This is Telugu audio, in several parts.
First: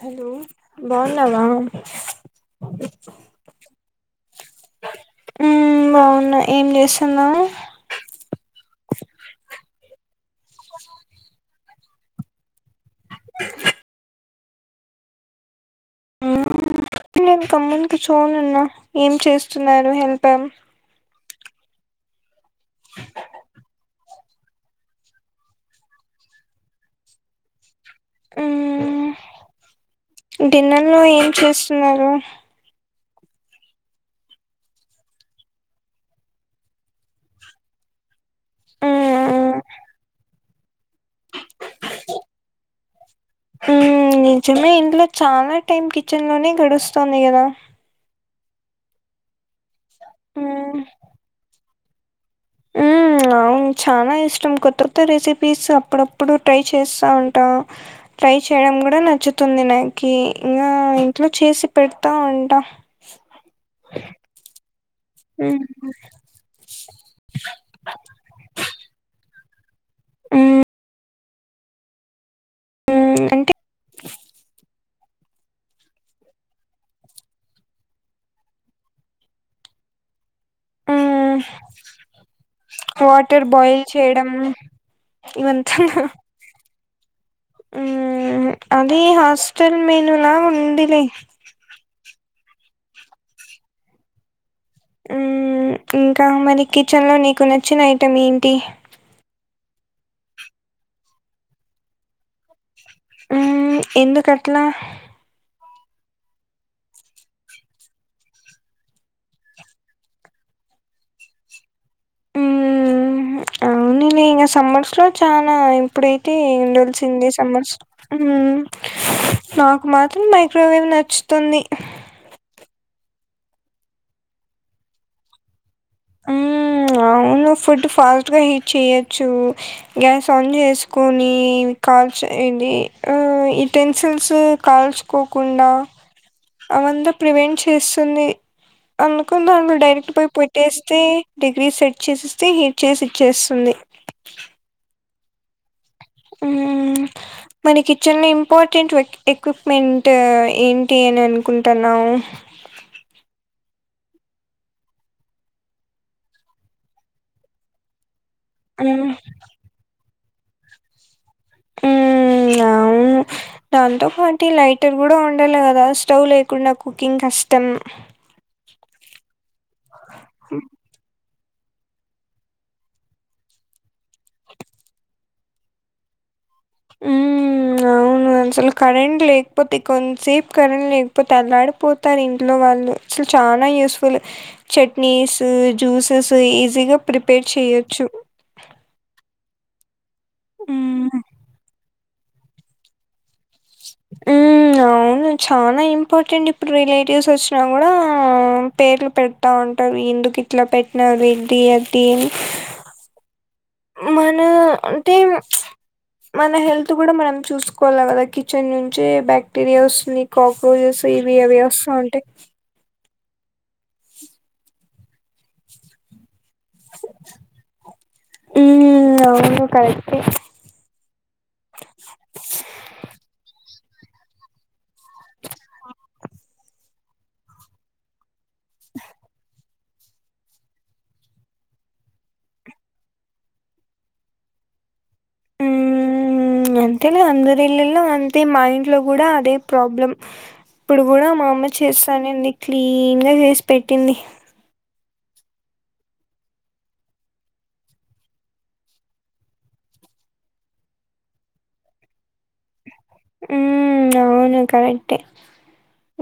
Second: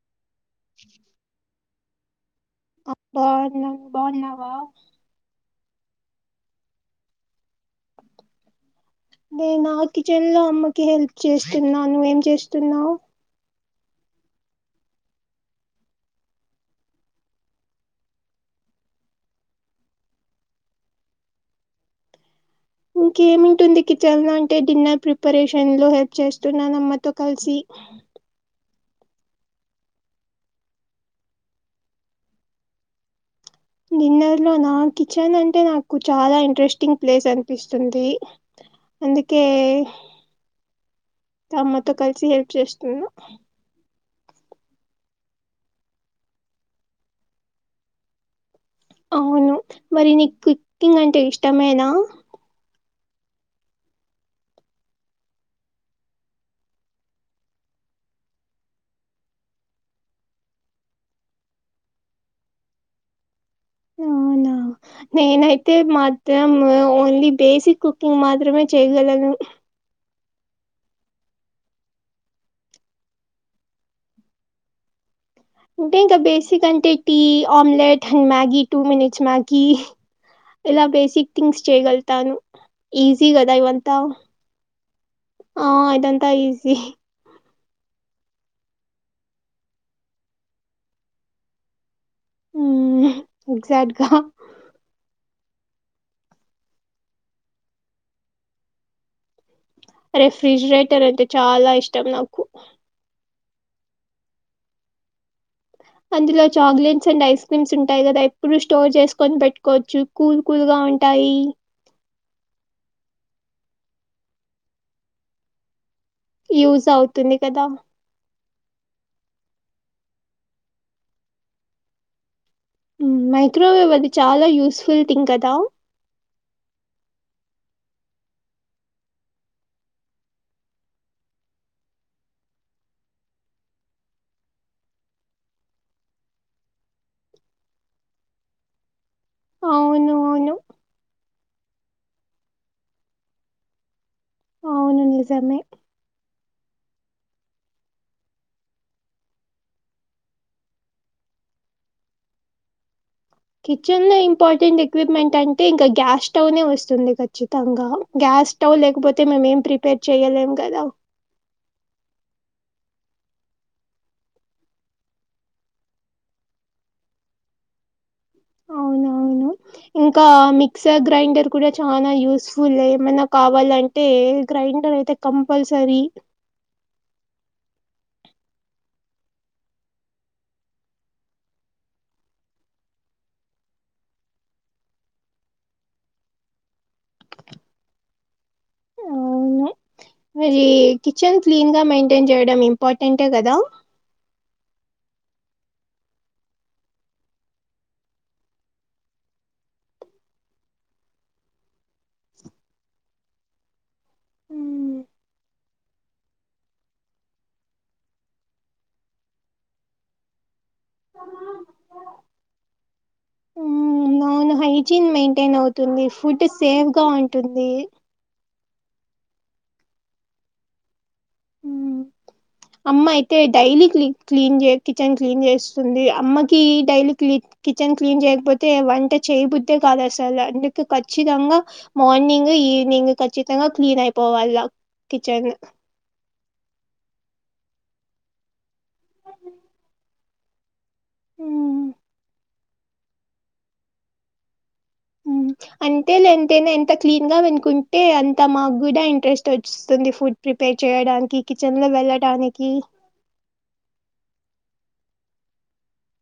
హలో బావున్నావా బాగున్నాను బాగున్నావా ఉమ్ బావున్నా ఏం జేస్తున్నావు. నేనా కిచెన్ లో అమ్మకి హెల్ప్ చేస్తున్నా, నువు ఏం చేస్తున్నావ్. నేను గమ్మున్న కూచోనున్న, ఏం చేస్తున్నారు హెల్ప్ ఏం ఇంకేమింటుంది కి [unintelligible] అంటే డిన్నర్ ప్రిపరేషన్ లో హెల్ప్ చేస్తున్నాను అమ్మతో కలిసి. ఉమ్మ్ డిన్నర్ లో ఏం చేస్తున్నారు. డిన్నర్ లోనా, కిచెన్ అంటే నాకు చాలా ఇంట్రెస్టింగ్ ప్లేస్ అనిపిస్తుంది. అందుకే, ఉమ్ అమ్మతో కలిసి హల్ప్ చేస్తున్నా. ఉమ్మ్, నిజమే ఇంట్లో చాలా టైం కిచెన్ లోనే గడుస్తుంది గదా. అవును మరి నీకు ఉమ్ కిక్కింగ్ అంటే ఇష్టమేనా ఉం అవును చానా ఇష్టం కొత్త కొత్త రెసిపీస్ అప్పుడప్పుడు ట్రై చేస్తా ఉంటా ట్రై చేయడం కూడా నచ్చుతుంది నాకీ ఇంగా ఇంట్లో చేసి పెడ్తా ఉంటా అవునా ఉమ్ నేనైతే మా త్రం ఓన్లీ బేసిక్ కుక్కింగ్ మాత్రమే చేయగలను ఉమ్ అంటే అంటే ఇంకా బేసిక్ అంటే tea, omelette, Maggi two minutes Maggi ఇలా బేసిక్ మ్మ్ థింగ్స్ చేయగల్తాను ఈజీ వాటర్ గదా బాయిల్ ఇవంతా చేయడం ఆ ఇవంతా ఇదంతా ఈజీ ఉం అది హాస్టల్ మెనులా ఉందిలే ఉం ఎగ్జాక్ట్ గా ఉం ఇంకా మరి కిచెన్లో నీకు నచ్చిన ఐటెమ్ ఏంటి రెఫ్రిజిరేటర్ అంటే చాలా ఇష్టం నాకు ఉం ఎందుకట్లా అందులో చాక్లెట్స్ అండ్ ఐస్ క్రీమ్స్ ఉంటాయి కదా ఎప్పుడు స్టోర్ చేసుకొని పెట్కోవచ్చు కూల్ కూల్గా ఉంటాయి ఉం అవ్నులే ఇంగ సమ్మర్స్ లో చాలా ఇప్పుడేం టి యూజ్ ఎండొచ్చింది అవుతుంది కదా! సమ్మర్స్ ఉం నాకు మాత్రం మైక్రోవేవ్ నచ్తుంది మైక్రోవేవ్ అది చాలా యూస్ఫుల్ థింగ్ కదా ఉం అవును ఫుడ్ ఫాస్ట్గా హీట్ చేయొచ్చు గ్యాస్ ఆన్ చేస్కోని కాల్చ ఏంది ఆ ఉటెన్సిల్సు కాల్చు కోకుండా అవంత ప్రివెంట్ చేస్తుంది అందుకుని దాంట్లో డైరెక్ట్ అవును. పోయి అవును. పెట్టేస్తే డిగ్రీ సెట్ చేసేస్తే హీట్ చేసి ఇచ్చేస్తుంది ఆ నిజమే ఉం మన కిచెన్ ఇంపార్టెంట్ ఎక్విప్మెంట్ ఏంటి అని అనుకుంటానావ్ కిచెన్ లో ఇంపార్టెంట్ ఎక్విప్మెంట్ అంటే ఇంక గ్యాస్ స్టవ్ నే వస్తుంది ఖచ్చితంగా గ్యాస్ స్టవ్ హ్మ్. లేకపోతే మేమేం ప్రిపేర్ చెయలేం కదా ఉం అవును దాంతో పాటీ లైటర్ కూడ ఉండాలె కదా స్టవ్ లేకుండా కుకింగ్ కష్టం అవునవును. ఇంకా మిక్సర్ గ్రైండర్ కూడ చానా యూస్ఫుల్ ఏ ఏమన్న కావాలంటే ఏ గ్రైండర్ అయితే కంపల్సరీ ఉం అవును అసలు కరెంట్ లేకపోతే కొంతసేప్ కరెంట్ లేకపోతే అల్లాడిపోతారింట్లో వాళ్ళు అసల్ చానా యూస్ఫులు చట్నీస్ జ్యూసెస్ ఈజీగా ప్రిపేర్ చెయొచ్చు మరీ హ్మ్. కిచెన్ క్లీన్గా మెయింటెన్ చేయడం ఇంపార్టెంటే కదా ఉం అవును చానా ఇంపార్టెంట్ ఇప్పుడ్ రిలేటివ్స్ వచ్చినా కూడా పేర్లు పె పెడ్తా ఉంటరు ఎందుకిట్ల పెట్నావేంటి అది మనా హ్మ్. అంటే మన హెల్త్ కూడ మనం చూస్కోవలె కదా కిచెన్ నుంచి బ్యాక్టీరియాస్ కాక్రోజెస్ ఇవి అవి వస్తా ఉంటయి హ్మ్ అవును హైజీన్ మెయింటైన్ అవుతుంది ఫుడ్ సేఫ్ గా ఉంటుంది హ్మ్ అవును కరెక్టే హ్మ్ అమ్మ అయితే డైలీ క్లీ క్లీన్ చే కిచెన్ క్లీన్ చేస్తుంది అమ్మ కి డైలీ క్లీన్ కిచెన్ క్లీన్ చేయకపోతే వంట చేయబుద్ అంతే కదు అసలు అందుక ఖచ్చితంగా మార్నింగ్ ఈవనింగ్ ఖచ్చితంగా క్లీన్ అయిపోవాల కిచెన్ అంతేనా అందరి ఇళ్లలో అంతే మా ఇంట్లో కూడా అదే ప్రాబ్లం ఇప్పుడు కూడా మామ్మ చేస్తానేంది క్లీన్ గా చేసి పెట్టింది అంతే లే ఎంతైనా ఎంత క్లీన్ గా వినుకుంటే అంత మాకు కూడా ఇంట్రెస్ట్ వచ్చేస్తుంది ఫుడ్ ప్రిపేర్ చేయడానికి కిచెన్లో వెళ్ళడానికి హ్మ్ అవును కరెక్టే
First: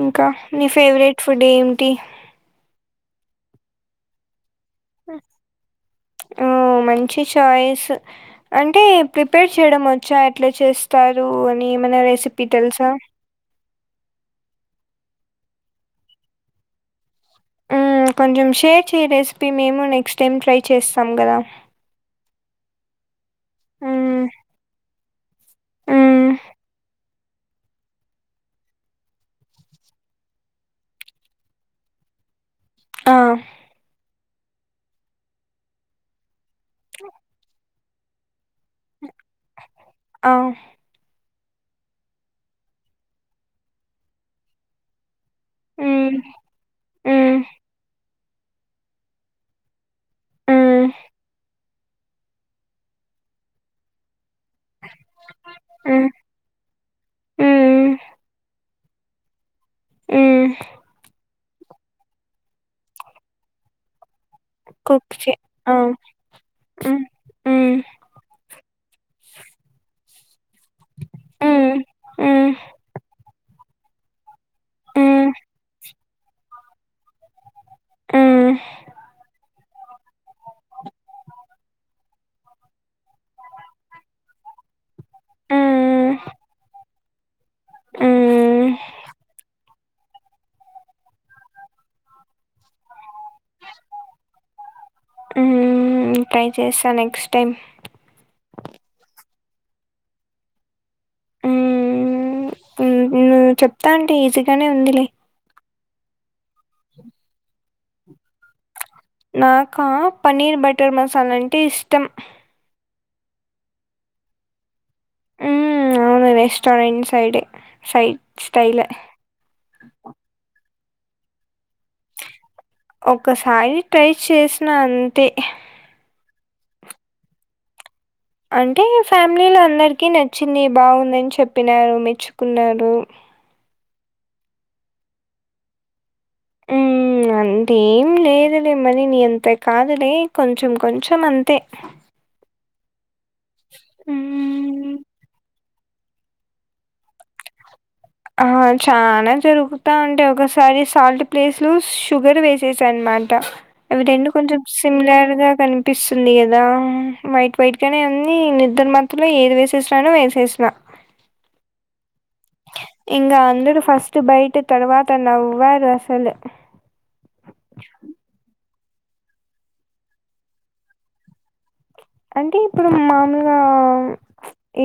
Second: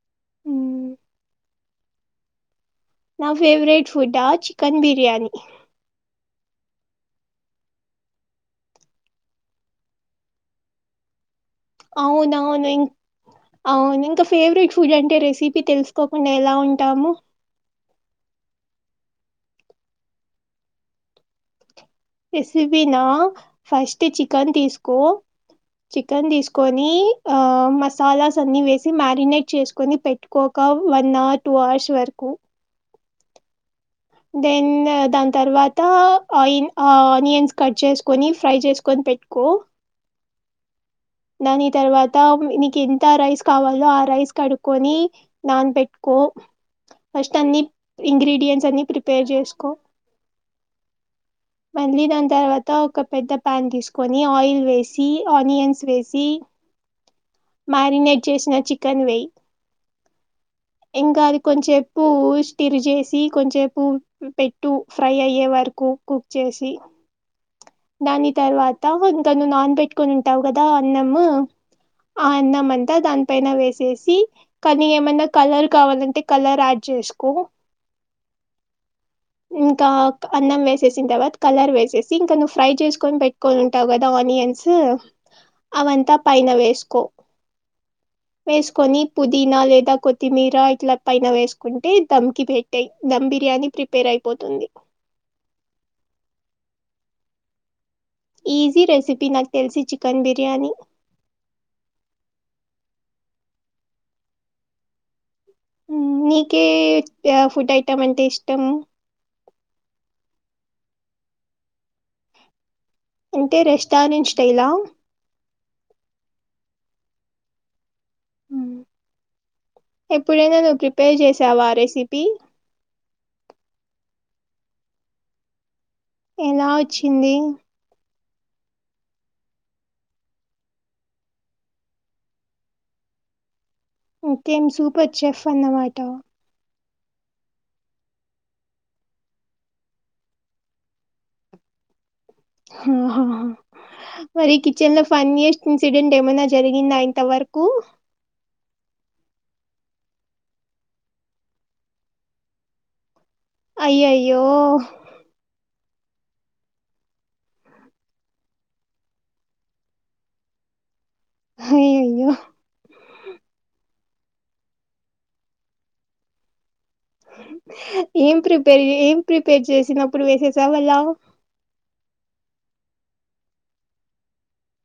ఇంకా నీ ఉమ్, ఫేవరెట్ ఫుడ్ ఏమిటి నా ఫేవరెట్ ఫుడా చికెన్ బిర్యానీ ఆ మంచి చాయిస్ అంటే ప్రిపేర్ చేయడం వచ్చా ఎట్లా చేస్తారు అని ఏమైనా రెసిపీ అవునవును తెలుసా ఇం- అవును ఇంకా ఫేవరెట్ ఫుడ్ అంటే రెసిపీ తెలుసుకోకుండా ఎలా ఉంటాము కొంచెం షేర్ చేయ్యే రెసిపీ మేము నెక్స్ట్ టైం ట్రై చేస్తాం కదా రెసిపీ నా ఫస్ట్ మ్మ్ చికెన్ తీసుకో చికెన్ మ్మ్ తీసుకొని ఆ మసాలాస్ అన్ని వేసి మ్యారినేట్ చేసుకొని పెట్టుకోక వన్ అవర్ టూ అర్స్ వరకు ఆ దెన్ దాని తర్వాత ఆ ఆనియన్స్ కట్ చేసు కొని ఫ్రై చేసుకొని పెట్టుకో అవు దాని తర్వాత నీకు ఎంత రైస్ కావాలో ఆ రైస్ కడుకొని నాన్ మ్మ్ పెెట్టుకో మ్మ్ ఫస్ట్ అన్నీ ఇంగ్రీడియంయంట్స్ అన్నిీ ప్రిపేర్ చేసుకో ఉమ్ మళ్ళీ దాని తర్వాత ఒక పెద్ద పన్ తీసుకొని ఆయిల్ వేసి ఆనియన్స్ వేసి మ్మ్ మ్మ్ మ్యారినేట్ చేసిన చికెన్ వె్యి హ్మ్ ఇంకాది కొంచెం పువ్ స్టిరి చేసి కొంచెం పూ పెట్టు కుక్ ఫ్రై చే అయ్యే ఆ వరకు కుక్ చేసి హ్మ్ హ్మ్ దాని తర్వాత తను నాన్ పెట్ కని ఉంటావు కదా అన్నం హ్మ్ ఆ హ్మ్ అన్నం అంతా దాని పైన వేసేసి కానీ ఏమైన్నా హ్మ్ కలర్ కావాలంటే కలర్ యాడ్ చేసుకో హ్మ్ ఇంకా అన్నం వేసేసిన తర్వాత కలర్ వేసేసి ఇంకా నువ్వు ఫ్రై చేసుకొని పెట్టుకొని ఉంటావు కదా ఆనియన్స్ హ్మ్ అవంతా పైన వేసుకో హ్మ్ వేసుకొని పుదీనా లేదా కొత్తిమీర ఇట్ల పైన వేస్ కుంటే దమ్ కి పెట్టేయ్ దమ్ బిర్యానీ ప్రిపేర్ అయిపోతుంది హ్మ్ ట్రై చేస్తా నెక్స్ట్ టైం ఈజీ రెసిపీ నాకు తెలిసి చికెన్ బిర్యానీ హ్మ్ హ్మ్ నువ్వు చెప్తా అంటే ఈజీగానే ఉందిలే నీకే ఆ ఫుడ్ ఐటమ్ అంటే ఇష్టం నాకా పన్నీర్ బటర్ మసాలా అంటే ఇష్టం అంటే రెస్టారెంట్ స్టైలా రెస్టోరెంట్ సైడ్ సైట్ స్టైల్ ఏ ఎప్పుడైనా నువ్వు ప్రిపేర్ చేసావా ఆ రెసిపీ ఒకసారి ట్రై చేసిన అంతే ఎలా వచ్చింది అంటే ఫ్యామిలీలో అందరికి నచ్చింది బాగుందని చెప్పినారు మెచ్చుకున్నారు ఇంకేం సూపర్ చఫ్ అన్నమాట ఊ అంతేం లేదులే మనీ నీ అంత కాదులే కొంచం కొంచం అంతే మరి హ్మ్. కిచెన్లో ఫనియస్ట్ ఇన్సిడెంట్ ఏమైనా జరిగిందా అ ఇంత వరకు ఆ చనా జరుకుతా ఉంటయ్ ఒకసారి సాల్ట్ ప్లేస్లు షుగర్ వేసేసా అనమాట అవి రెండు అయ్యయ్యో కొంచెం సిమిలర్గా కనిపి అపిస్తుంది కదా వైట్ వైట్గానే అన్నీ నిద్ద్ర మత్రలో ఏది వేసేసిననో వేసేసిన అయయ్యో ఇంగ అందరు ఫస్ట్ బయట తర్వాత నవ్వారు అసలు ఏం ప్రిపేర్ ఏం ప్రిపేర్ చేసినప్పుడు వేసే సావళ అంటే ఇప్పుడు మామూలుగా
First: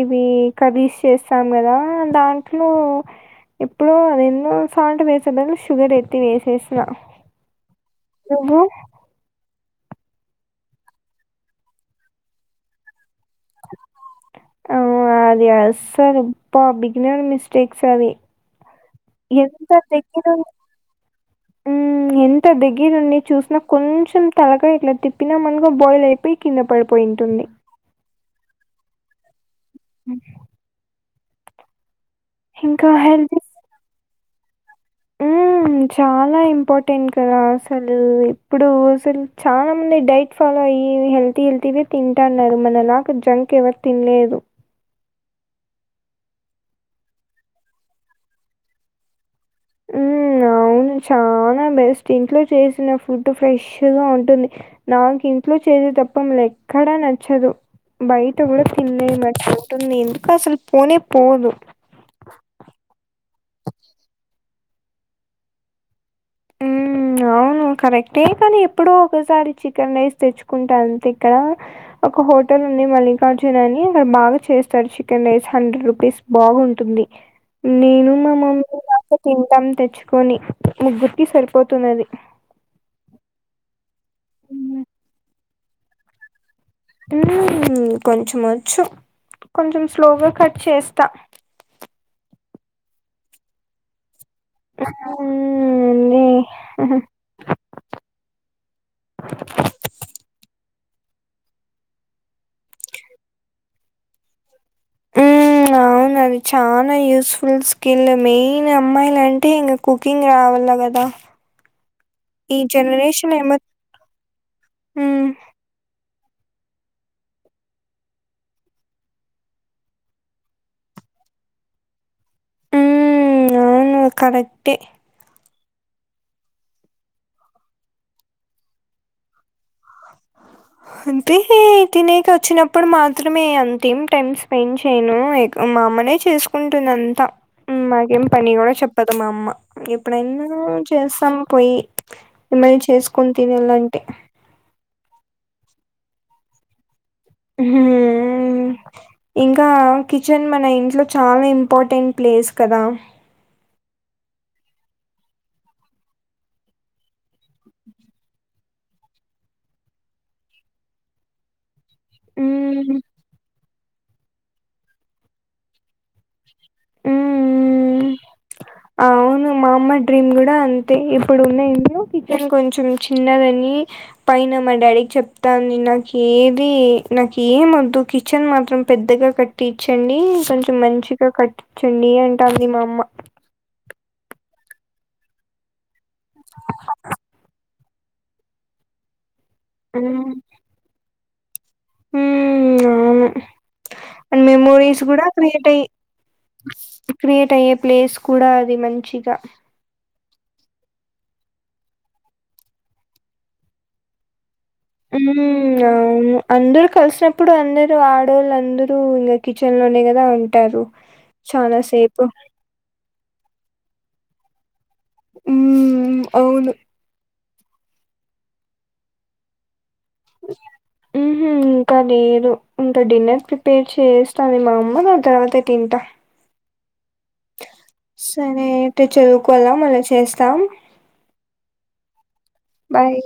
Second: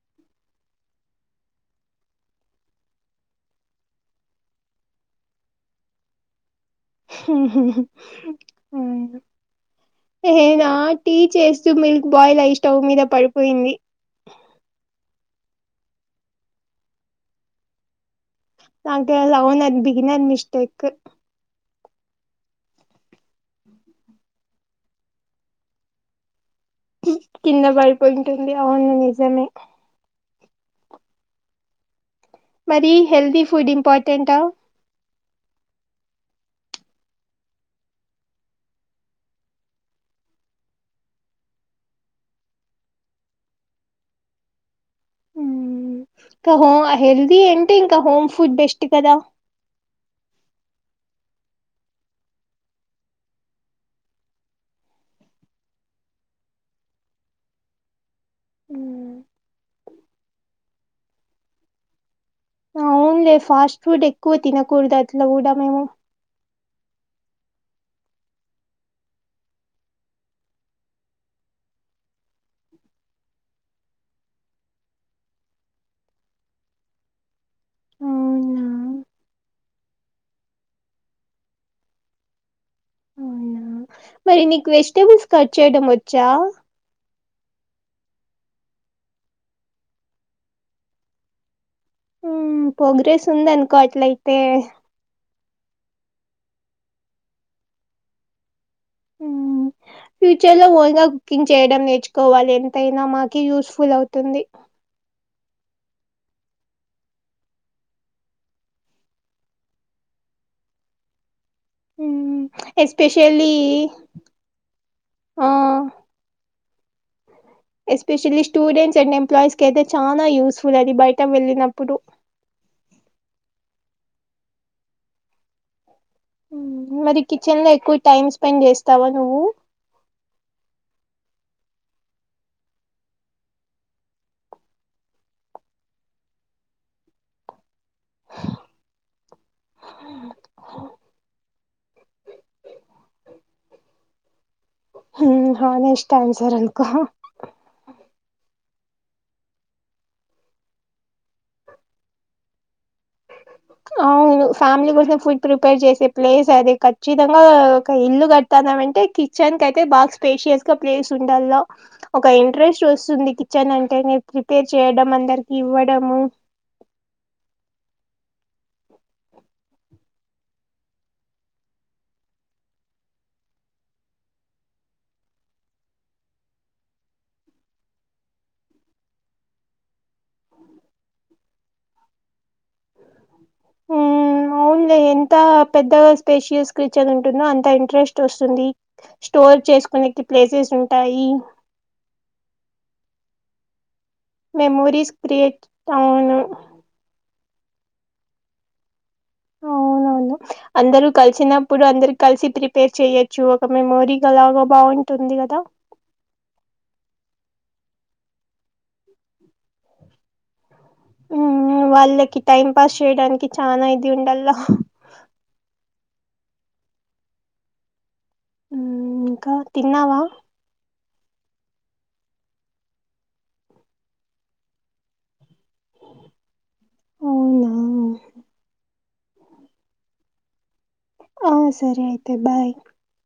ఇవి ఖరీస్ చేస్తాం కదా దాంట్లో ఇప్పుడో అది ఎన్నో సాల్ట్ వేసే బదులు షుగర్ ఎత్తి వేసేసిన నువ్వు ఆ ఏ రా టీ చేస్తూ మిల్క్ బాయిల్ అయి స్టవ్ మీద పడిపోయింది అవ్ అది అది అసర్ అబ బిగినర్ మిస్టేక్స్ అది నాకది అవును అది బగినర్ మిస్టేక్ ఉ ఊ ఎంత దగ్గిరుండి చూసినా కొంచెం తలగా ఇట్లా తిప్పినా మనగా బాయిల్ అయిపోయి కింద పడి కింద పడిపోంటుంది అవును నిజమే ఉ ఇంకా మరి హెల్దీ ఫుడ్ ఇంపార్టెంటా ఊ ఉ చాలా ఇంపార్టెంట్ కదా అసలు ఇప్పుడు అసలు చాలా మంది డైట్ ఫాలో అయ్యి హెల్తీ హెల్తీ వి తింటా అన్నారు మన లాగా జంక్ ఎవరు తినలేదు ఇంకా హో హెల్దీ అంటే ఇంకా హోమ్ ఫుడ్ బెస్ట్ కదా ఉ అవును చాలా బెస్ట్ ఇంట్లో చేసిన ఫుడ్ ఫ్రెష్ గా ఉంటుంది నాకు ఇంట్లో చేసే తప్ప మళ్ళ ఎక్కడా నచ్చదు బయట కూడా తిన్లే మాకు చోటు ఉంది ఎందుకు అసలు పోనే పోదు అవును లే ఫాస్ట్ ఫుడ్ ఎక్కువ తినకూడదు అట్ల కూడా మేము ఊ ఆ అవును కరెక్టే కానీ ఎప్పుడో ఒకసారి చికెన్ రైస్ తెచ్చుకుంటా అంతే ఇక్కడ ఒక హోటల్ ఉంది మల్లికార్జున్ అని అక్కడ బాగా చేస్తారు చికెన్ రైస్ హండ్రెడ్ రూపీస్ బాగుంటుంది నేను మా మమ్మీ అవునా కాక తింటాం తెచ్చుకొని ముగ్గురు కి సరిపోతున్నది అవునా మరి నీకు వెజిటబుల్స్ కట్ చేయడం వచ్చా ఊ కొంచం వచ్చు కొంచెం స్లోగా కట్ చేస్తా ప్రోగ్రెస్ ఉంది అనుకో అట్లయితే ఉమ్ నీ హ మ్ ఫ్యూచర్ లో వై కింగ్ చేయడం నేర్చుకోవాలి ఎంతైనా మాకి యూస్ఫుల్ అవుతుంది మ్ అవ్ అవునది చాలా యూస్ఫుల్ స్కిల్ మెయిన్ అమ్మాయిల అంటే ఇంగా కుకింగ్ రావాల గదా మ్మ్ ఈ జనరేషన్ ఎస్పెషల్లీ ఎమత్ మ్ ఆ ఎస్పెషల్లీ స్టూడెంట్స్ అండ్ ఎంప్లాయీస్ కి అయితే చాలా యూస్ఫుల్ అది బయట వెళ్ళినప్పుడు ఉమ్ అవును కరెక్టే మరి కిచెన్ లో ఎక్కువ టైమ్ స్పెండ్ చేస్తావా నువ్వు [inaudible] అంతే తినక వచ్చినప్పుడు మాత్రమే అంతేమ్ టైమ్ స్పెండ్ చేయ్యను మా అమ్మనే చేసుకుంటుంది అంతా మాకేం పని గూడా చెప్పదు మా అమ్మ ఎప్పుడైనా చేస్తాం పోయి ఎమ్మన్న చేసుకుని తినుఎలా అంటే హ హా చాలా ఇష్టమ్ సార్ అనుకో హు మ్ ఇంకా కిచెన్ మన ఇంట్లో చాలా ఇంపార్టెంట్ ప్లేస్ కదా అవును ఫ్యామిలీ కోసం ఫుడ్ ప్రిపేర్ చేసే ప్లేస్ అది ఖచ్చితంగా ఒక ఇల్లు కట్ తనం అంటే కిచెన్ కయితే బాగా స్పేషియస్ గా ప్లేస్ ఉండాలా ఒక ఇంట్రెస్ట్ హ్మ్. వస్తుంది కిచెన్ అంటే ప్రిపేర్ చేయడం అందరికి ఇవ్వడము హ్మ్. అవును మా అమ్మ డ్రీమ్ గూడా అంతే ఇప్పుడు ఉన్న ఇంట్లో కిచెన్ కొంచెం చిన్నదని పైన మా డాడీకి చెప్తాంది నాకు ఏది నాకు ఏం వద్దు కిచెన్ మాత్రం పెద్దగా కట్టించండి కొంచెం మంచిగా కట్టించండి అంటుంది మా అమ్మ ఉ అవులే ఎంత పెద్దగా స్పేషయస్ క్రీచ్న్ ఉంటుందో అంత ఇంట్రెస్ట్ ట్రస్ట్ వస్తుంది స్టోర్ చేసుకునే హ్మ్. ప్లేసెస్ ఉంటాయి హ్మ్. అవును. అండ్ మెమోరీస్ గూడా క్రియేట్ అయి క్రియేట్ అయ్యే ప్లేస్ కూడా అది మంచిగా అందరు కలిసినప్పుడు అందరు కలిసి ప్రిపేర్ చెయొచ్చు ఒక మెమోరీ ఎలాగో బాగుంటుంది హ్మ్. గదా అవును అందరు కలిసినప్పుడు అందరు ఆడోళ్ళు అందరు ఇంగా కిచెన్ లోనే గదా ఉంటారు ఉ చాలా సేపు. వాళ్ళకి టైం పాస్ చేయడానికి చానా ఇది ఉండలా ఉమ్ అవును మ్ ఇంకా తిన్నావా చేయ్యాలి ఉహు ఇంకా నేను ఇగా డిన్నర్ ప్రిపేర్ చేస్తాది మా అమ్మ దాని తర్వాత తింటా అవునా సరే అయితే చదువుకోల మళ్ళా చేస్తాం అ సరే అయితే బాయ్ బాయ్